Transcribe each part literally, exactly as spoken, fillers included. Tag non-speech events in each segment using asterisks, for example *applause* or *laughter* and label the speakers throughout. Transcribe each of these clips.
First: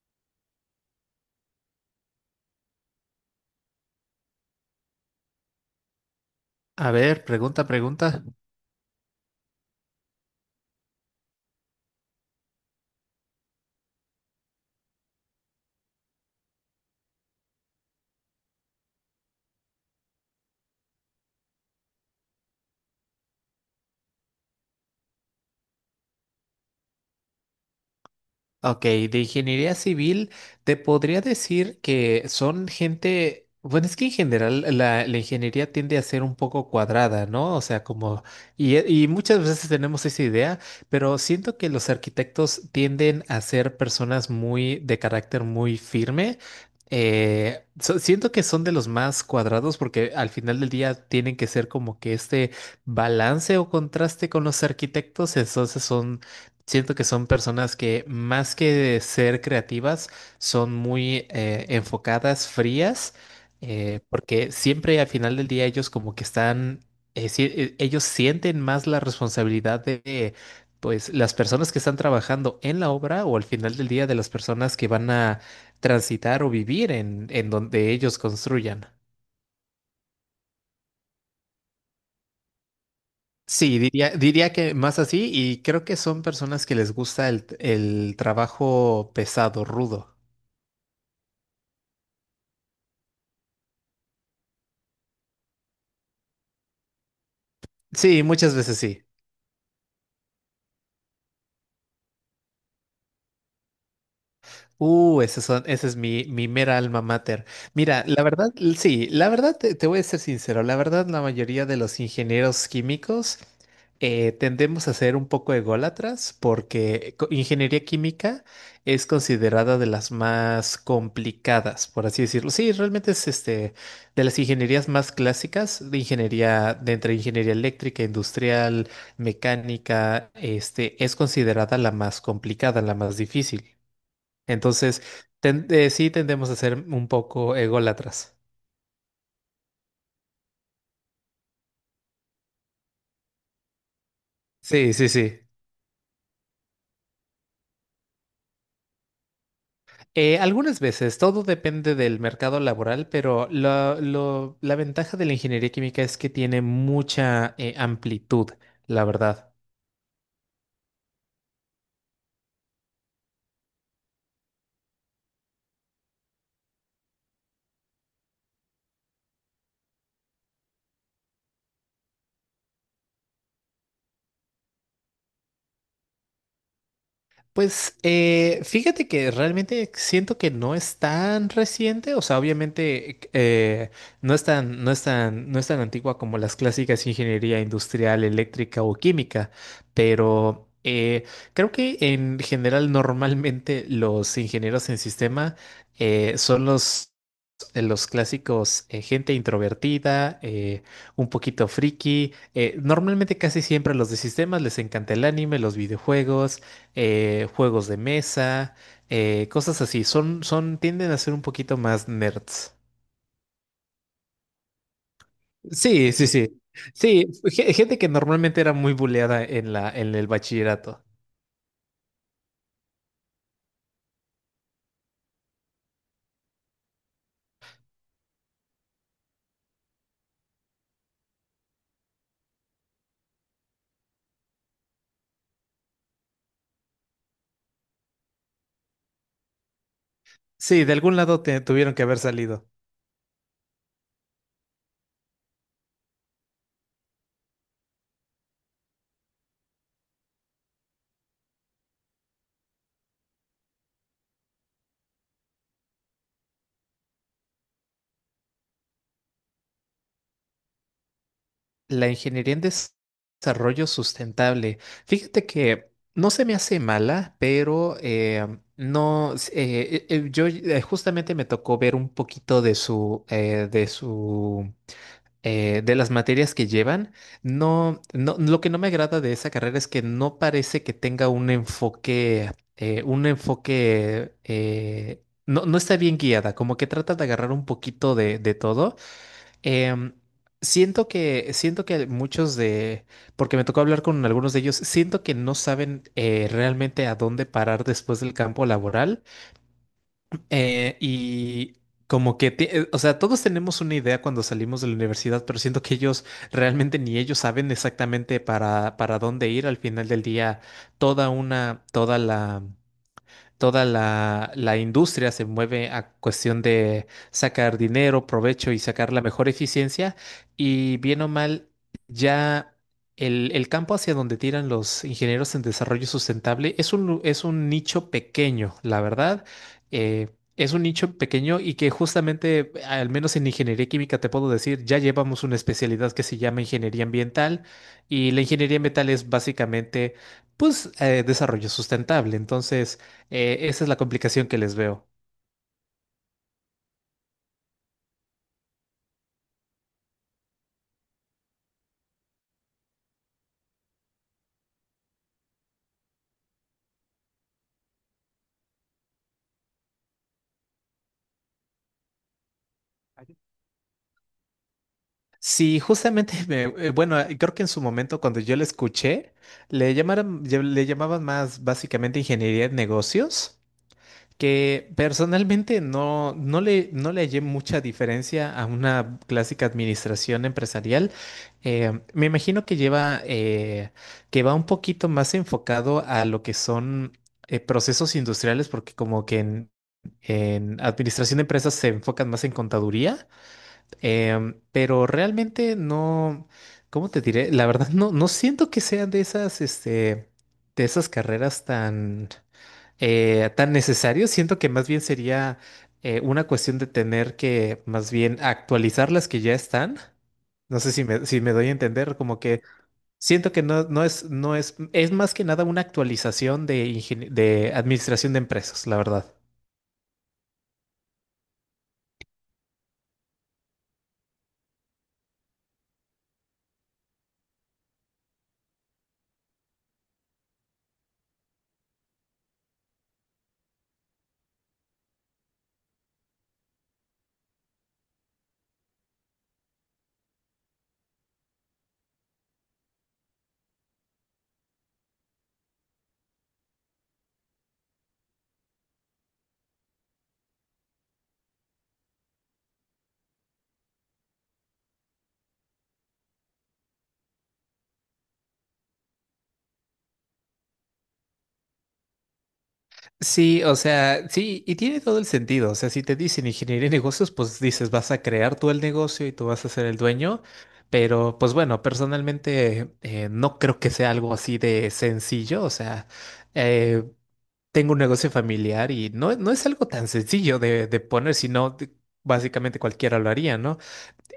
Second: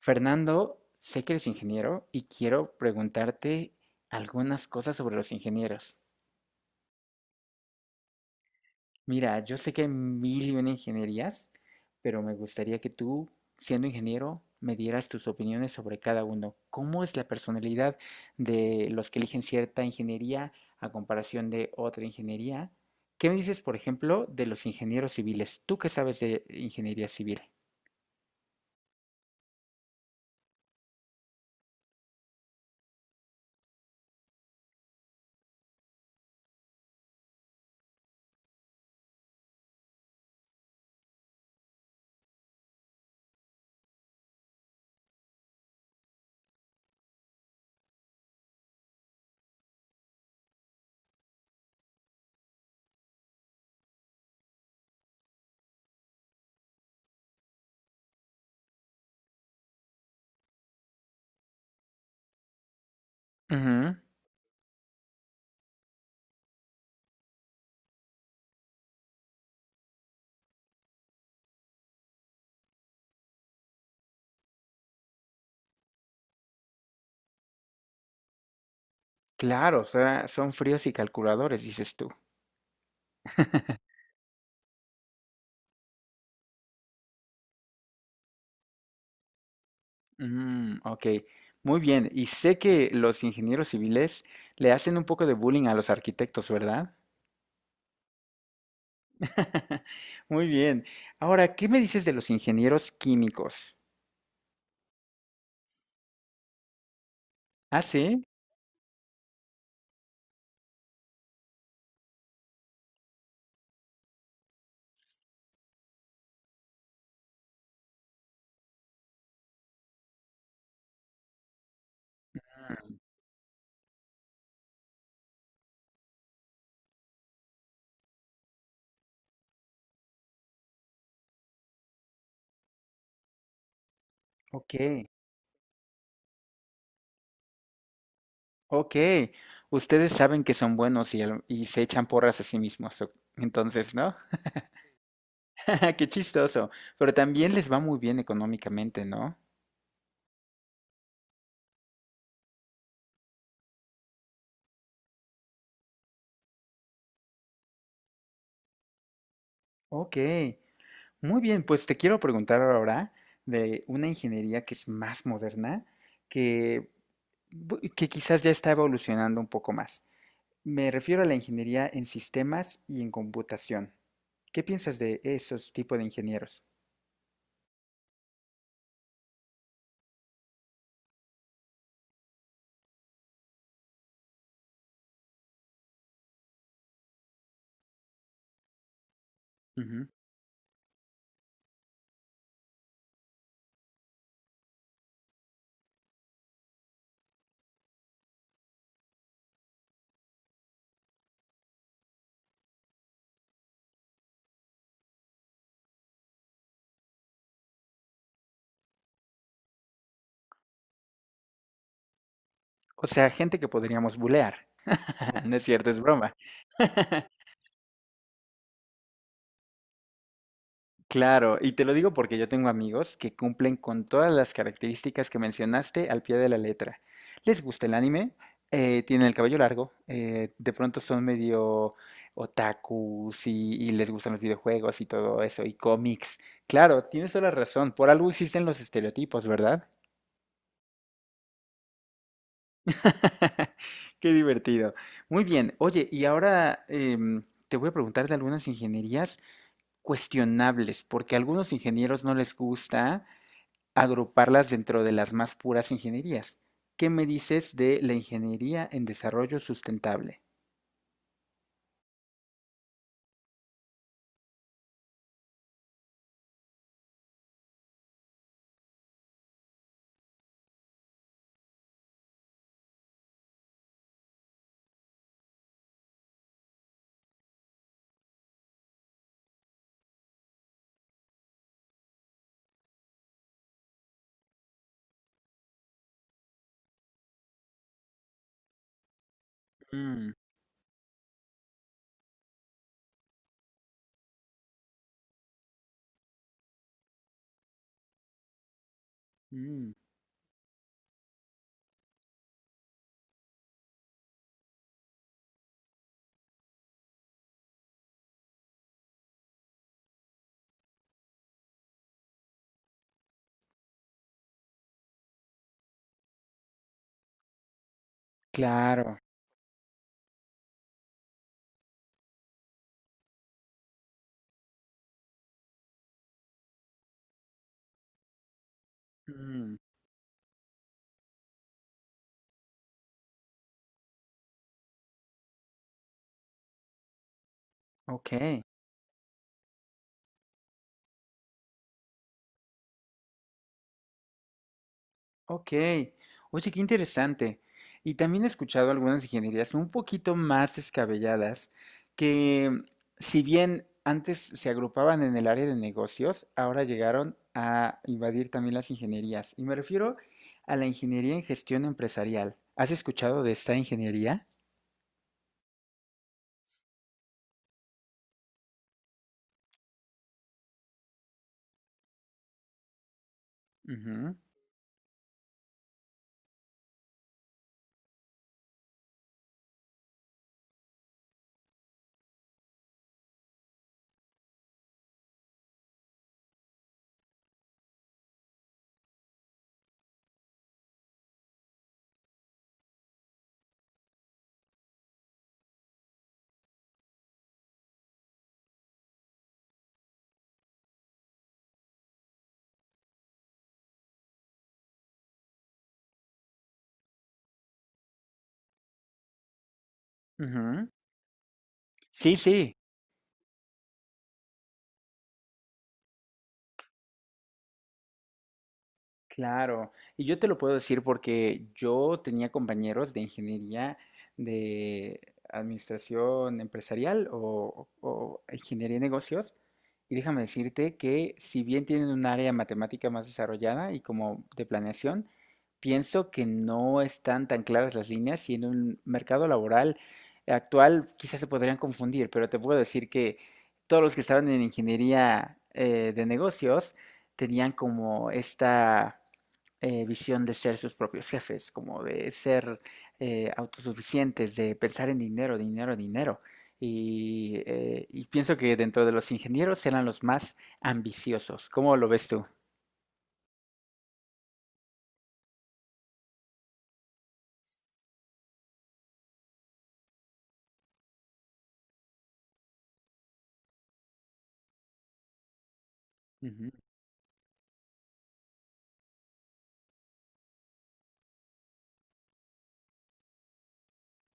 Speaker 1: Fernando, sé que eres ingeniero y quiero preguntarte algunas cosas sobre los ingenieros.
Speaker 2: A ver, pregunta, pregunta.
Speaker 1: Mira, yo sé que hay mil y una ingenierías, pero me gustaría que tú, siendo ingeniero, me dieras tus opiniones sobre cada uno. ¿Cómo es la personalidad de los que eligen cierta ingeniería a comparación de otra ingeniería? ¿Qué me dices, por ejemplo, de los ingenieros civiles? ¿Tú qué sabes de ingeniería civil?
Speaker 2: Ok, de ingeniería civil, te podría decir que son gente. Bueno, es que en general la, la ingeniería tiende a ser un poco cuadrada, ¿no? O sea, como, y, y muchas veces tenemos esa idea, pero siento que los arquitectos tienden a ser personas muy, de carácter muy firme. Eh, so- siento que son de los más cuadrados porque al final del día tienen que ser como que este balance o contraste con los arquitectos, entonces son. Siento que son personas que, más que ser creativas, son muy eh, enfocadas, frías,
Speaker 1: Ujú.
Speaker 2: eh, porque siempre al final del día ellos como que están, eh, si- eh, ellos sienten más la responsabilidad de, pues, las personas que están trabajando en la obra, o al final del día de las personas que van a transitar o vivir en, en donde ellos construyan.
Speaker 1: Claro, o sea, son fríos y calculadores, dices tú.
Speaker 2: Sí, diría, diría que más así, y creo que son personas que les gusta el el trabajo pesado, rudo.
Speaker 1: Mm, ok, muy bien. Y sé que los ingenieros civiles le hacen un poco de bullying a los arquitectos, ¿verdad?
Speaker 2: Sí, muchas veces sí.
Speaker 1: *laughs* Muy bien. Ahora, ¿qué me dices de los ingenieros químicos?
Speaker 2: Uh, ese, son, ese es mi, mi mera alma mater.
Speaker 1: Ah,
Speaker 2: Mira,
Speaker 1: sí.
Speaker 2: la verdad, l- sí, la verdad, te, te voy a ser sincero, la verdad, la mayoría de los ingenieros químicos eh, tendemos a ser un poco ególatras porque co- ingeniería química es considerada de las más complicadas, por así decirlo. Sí, realmente es este, de las ingenierías más clásicas, de ingeniería, de entre ingeniería eléctrica, industrial, mecánica, este, es considerada la más complicada, la más difícil.
Speaker 1: Ok,
Speaker 2: Entonces, ten- eh, sí tendemos a ser un poco ególatras.
Speaker 1: ok. Ustedes saben que son buenos y, al- y se echan porras a sí mismos, o- entonces, ¿no?
Speaker 2: Sí, sí, sí.
Speaker 1: *laughs* Qué chistoso. Pero también les va muy bien económicamente, ¿no?
Speaker 2: Eh, algunas veces, todo depende del mercado laboral, pero lo- lo- la ventaja de la ingeniería química es que tiene mucha eh, amplitud, la verdad.
Speaker 1: Ok. Muy bien, pues te quiero preguntar ahora de una ingeniería que es más moderna, que, bu- que quizás ya está evolucionando un poco más. Me refiero a la ingeniería en sistemas y en computación. ¿Qué piensas de esos tipos de ingenieros?
Speaker 2: Pues eh, fíjate que realmente siento que no es tan reciente. O sea, obviamente eh, no es tan, no es tan, no es tan antigua como las clásicas ingeniería industrial, eléctrica o química,
Speaker 1: Ujú.
Speaker 2: pero eh, creo que en general normalmente los ingenieros en sistema eh, son los los clásicos, eh, gente introvertida, eh, un poquito friki. Eh, normalmente casi siempre a los de sistemas les encanta el anime, los videojuegos, eh, juegos de mesa, eh, cosas así. Son, son, tienden a ser un poquito más nerds.
Speaker 1: O sea, gente que podríamos bulear. *laughs* No es cierto, es
Speaker 2: Sí, sí,
Speaker 1: broma.
Speaker 2: sí. Sí,
Speaker 1: *laughs*
Speaker 2: ge- gente que normalmente era muy buleada en la, en el bachillerato.
Speaker 1: Claro, y te lo digo porque yo tengo amigos que cumplen con todas las características que mencionaste al pie de la letra. Les gusta el anime, eh, tienen el cabello largo, eh, de pronto son medio otakus y, y les gustan los videojuegos y todo eso, y cómics. Claro, tienes toda la razón, por algo existen los estereotipos, ¿verdad?
Speaker 2: Sí, de algún lado te- tuvieron que haber salido.
Speaker 1: *laughs* Qué divertido. Muy bien, oye, y ahora em, te voy a preguntar de algunas ingenierías cuestionables, porque a algunos ingenieros no les gusta agruparlas dentro de las más puras ingenierías. ¿Qué me dices de la ingeniería en desarrollo sustentable?
Speaker 2: La ingeniería en des- desarrollo sustentable. Fíjate que no se me hace mala, pero eh, no, s- eh, eh, eh, yo eh, justamente me tocó ver un poquito de su, eh, de su, eh, de las materias que llevan. No, no, lo que no me agrada de esa carrera es que no parece que tenga un enfoque, eh, un enfoque, eh, no, no está bien guiada, como que trata de agarrar un poquito de de todo. Em,
Speaker 1: Mm,
Speaker 2: siento que, siento que muchos de, porque me tocó hablar con algunos de ellos, siento que no saben eh, realmente a dónde parar después del campo laboral.
Speaker 1: mm,
Speaker 2: eh, y Como que, ti- eh, o sea, todos tenemos una idea cuando salimos de la universidad, pero siento que ellos realmente ni ellos saben exactamente para, para dónde ir al final del día. Toda una, toda la toda la, la industria se mueve a cuestión de sacar dinero, provecho y sacar
Speaker 1: claro.
Speaker 2: la mejor eficiencia. Y bien o mal, ya el, el campo hacia donde tiran los ingenieros en desarrollo sustentable es un, lu- es un nicho pequeño, la verdad.
Speaker 1: Mm,
Speaker 2: Eh, es un nicho pequeño y que justamente, al menos en ingeniería química, te puedo decir, ya llevamos una especialidad que se llama ingeniería ambiental, y la
Speaker 1: ok,
Speaker 2: ingeniería ambiental es básicamente, pues, eh, desarrollo sustentable. Entonces, eh, esa es la complicación que les veo.
Speaker 1: ok. Oye, qué interesante. Y también he escuchado algunas ingenierías un poquito más descabelladas que, mm, si bien antes se agrupaban en el área de negocios, ahora llegaron a invadir también las ingenierías. Y me refiero a la ingeniería en gestión empresarial. ¿Has escuchado de esta ingeniería?
Speaker 2: Sí, justamente, *laughs* me- eh, bueno, eh, creo que en su momento cuando yo la escuché, le llamaron, ya- le llamaban más básicamente ingeniería de negocios,
Speaker 1: Ujú,
Speaker 2: que personalmente no, no le, no le hallé mucha diferencia a una clásica administración empresarial. Eh, me imagino que lleva, eh, que va un poquito más enfocado a lo que son eh, procesos industriales, porque como que en en administración de empresas se enfocan más en contaduría. Em, pero realmente no, ¿cómo te diré? La verdad no, no siento que sean de esas, este, de esas carreras tan, eh, tan necesarias. Siento que más bien sería eh, una cuestión de tener que más bien actualizar las que ya están. No
Speaker 1: ujú.
Speaker 2: sé si me, si me doy a entender,
Speaker 1: Sí,
Speaker 2: como que
Speaker 1: sí.
Speaker 2: siento que no, no es, no es, es más que nada una actualización de, ingenie- de administración de empresas, la verdad.
Speaker 1: Claro, y yo te lo puedo decir porque yo tenía compañeros de ingeniería de administración empresarial o, o ingeniería de negocios, y déjame decirte que si bien tienen un área matemática más desarrollada y como de planeación, pienso que no están tan claras las líneas y en un mercado laboral actual quizás se podrían confundir, pero te puedo decir que todos los que estaban en ingeniería eh, de negocios, tenían como esta eh, visión de ser sus propios jefes, como de ser eh, autosuficientes, de pensar en dinero, dinero, dinero. Y, eh, y pienso que dentro de los ingenieros eran los más ambiciosos. ¿Cómo lo ves tú?
Speaker 2: Sí, o sea, sí, y tiene todo el sentido. O sea, si te dicen ingeniería de negocios, pues dices, vas a crear tú el negocio y tú vas a ser el dueño. Pero, pues bueno, personalmente eh, no creo que sea algo así de sencillo. O sea,
Speaker 1: Ujú.
Speaker 2: eh, tengo un negocio familiar y no, no es algo tan sencillo de, de poner, sino de- básicamente cualquiera lo haría, ¿no?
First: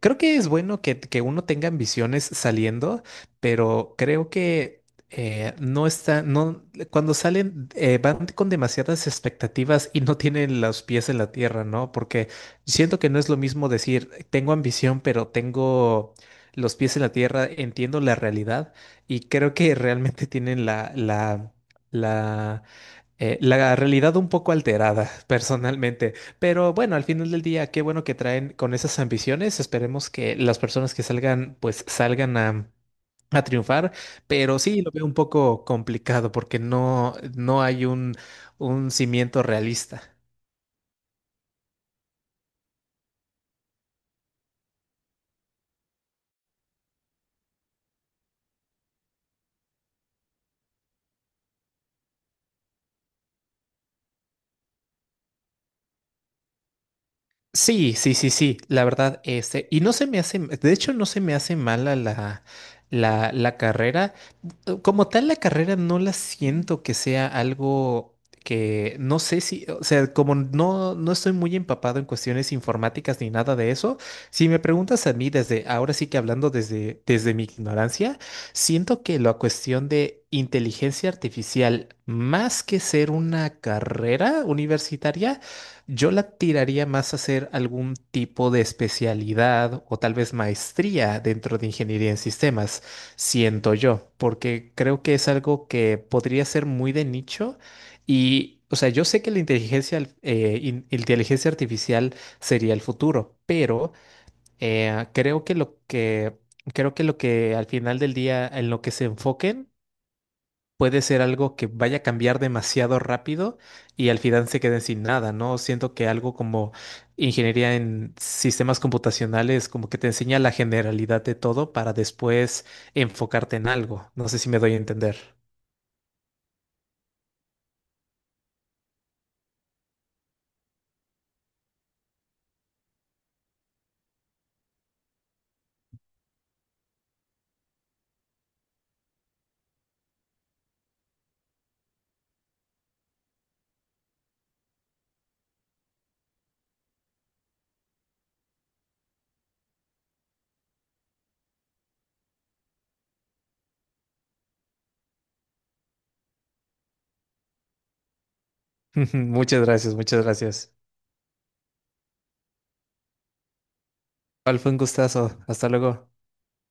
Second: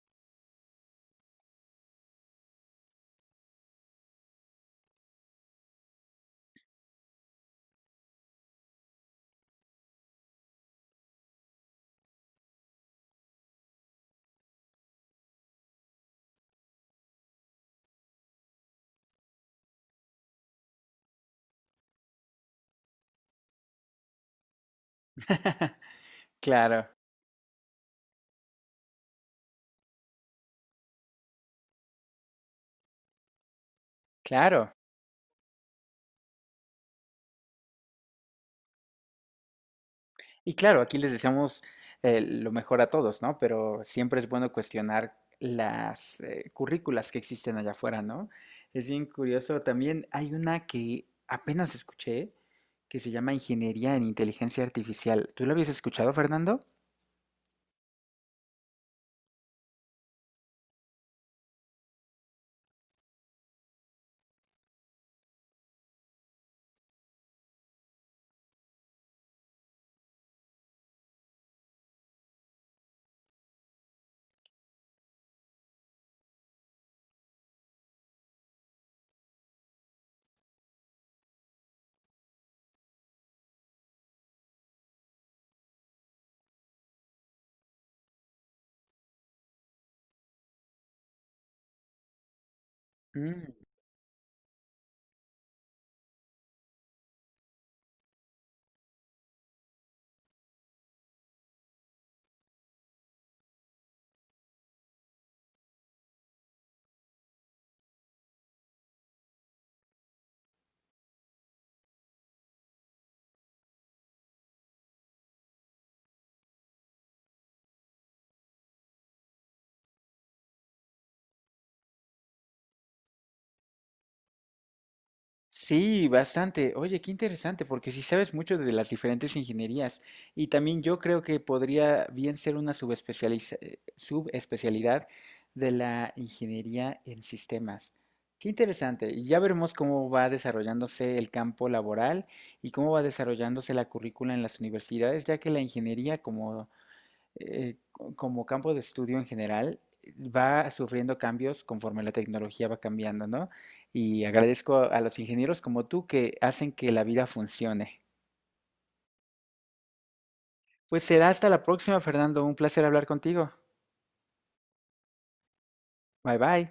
Speaker 2: Creo que es bueno que, que uno tenga ambiciones saliendo, pero creo que eh, no está, no, cuando salen eh, van con demasiadas expectativas y no tienen los pies en la tierra, ¿no? Porque siento que no es lo mismo decir, tengo ambición, pero tengo los pies en la tierra, entiendo la realidad, y creo que realmente tienen la, la, la eh, la realidad un poco alterada, *laughs*
Speaker 1: *laughs*
Speaker 2: personalmente. Pero
Speaker 1: Claro,
Speaker 2: bueno, al final del día, qué bueno que traen con esas ambiciones. Esperemos que las personas que salgan, pues salgan a, a triunfar. Pero
Speaker 1: claro.
Speaker 2: sí, lo veo un poco complicado porque no, no hay un, un cimiento realista.
Speaker 1: Y claro, aquí les deseamos eh, lo mejor a todos, ¿no? Pero siempre es bueno cuestionar las eh, currículas que existen allá afuera, ¿no? Es bien curioso. También hay una que apenas escuché que se llama Ingeniería en Inteligencia Artificial. ¿Tú la habías escuchado, Fernando?
Speaker 2: Sí, sí, sí, sí, la verdad, este, y no se me hace, de hecho no se me hace mala la, la, la carrera. Eh, como tal la carrera no la siento que sea algo que, no sé si, o sea, como no, no estoy muy empapado en cuestiones informáticas ni nada de eso. Si me preguntas a mí desde, ahora sí que hablando desde, desde mi ignorancia, siento que la cuestión de inteligencia artificial, más que ser una carrera universitaria, yo la tiraría más a hacer algún tipo de especialidad, o tal vez maestría dentro de ingeniería en sistemas, siento yo, porque creo que es algo que podría ser muy de nicho. Y, o sea, yo sé que la inteligencia, al- eh, in- inteligencia artificial sería el futuro, pero eh, creo que lo que, creo que lo que al final del día en lo que se enfoquen puede ser algo que vaya a cambiar demasiado rápido, y al final se queden sin nada, ¿no? Siento que algo como ingeniería en sistemas computacionales como que te enseña la generalidad de todo para después enfocarte en algo. No sé si me doy a entender.
Speaker 1: Sí, bastante. Oye, qué interesante, porque sí sabes mucho de las diferentes ingenierías. Y también yo creo que podría bien ser una subespecializa- eh, subespecialidad de la ingeniería en sistemas. Qué interesante. Y ya veremos cómo va desarrollándose el campo laboral y cómo va desarrollándose la currícula en las universidades, ya que la ingeniería, como eh, como campo de estudio en general, va sufriendo cambios conforme la tecnología va cambiando, ¿no? Y agradezco a a los ingenieros como tú que hacen que la vida funcione.
Speaker 2: *laughs* Muchas gracias, muchas gracias.
Speaker 1: Pues será hasta la próxima, Fernando. Un placer hablar contigo.
Speaker 2: Igual fue un gustazo. Hasta luego.
Speaker 1: Bye bye.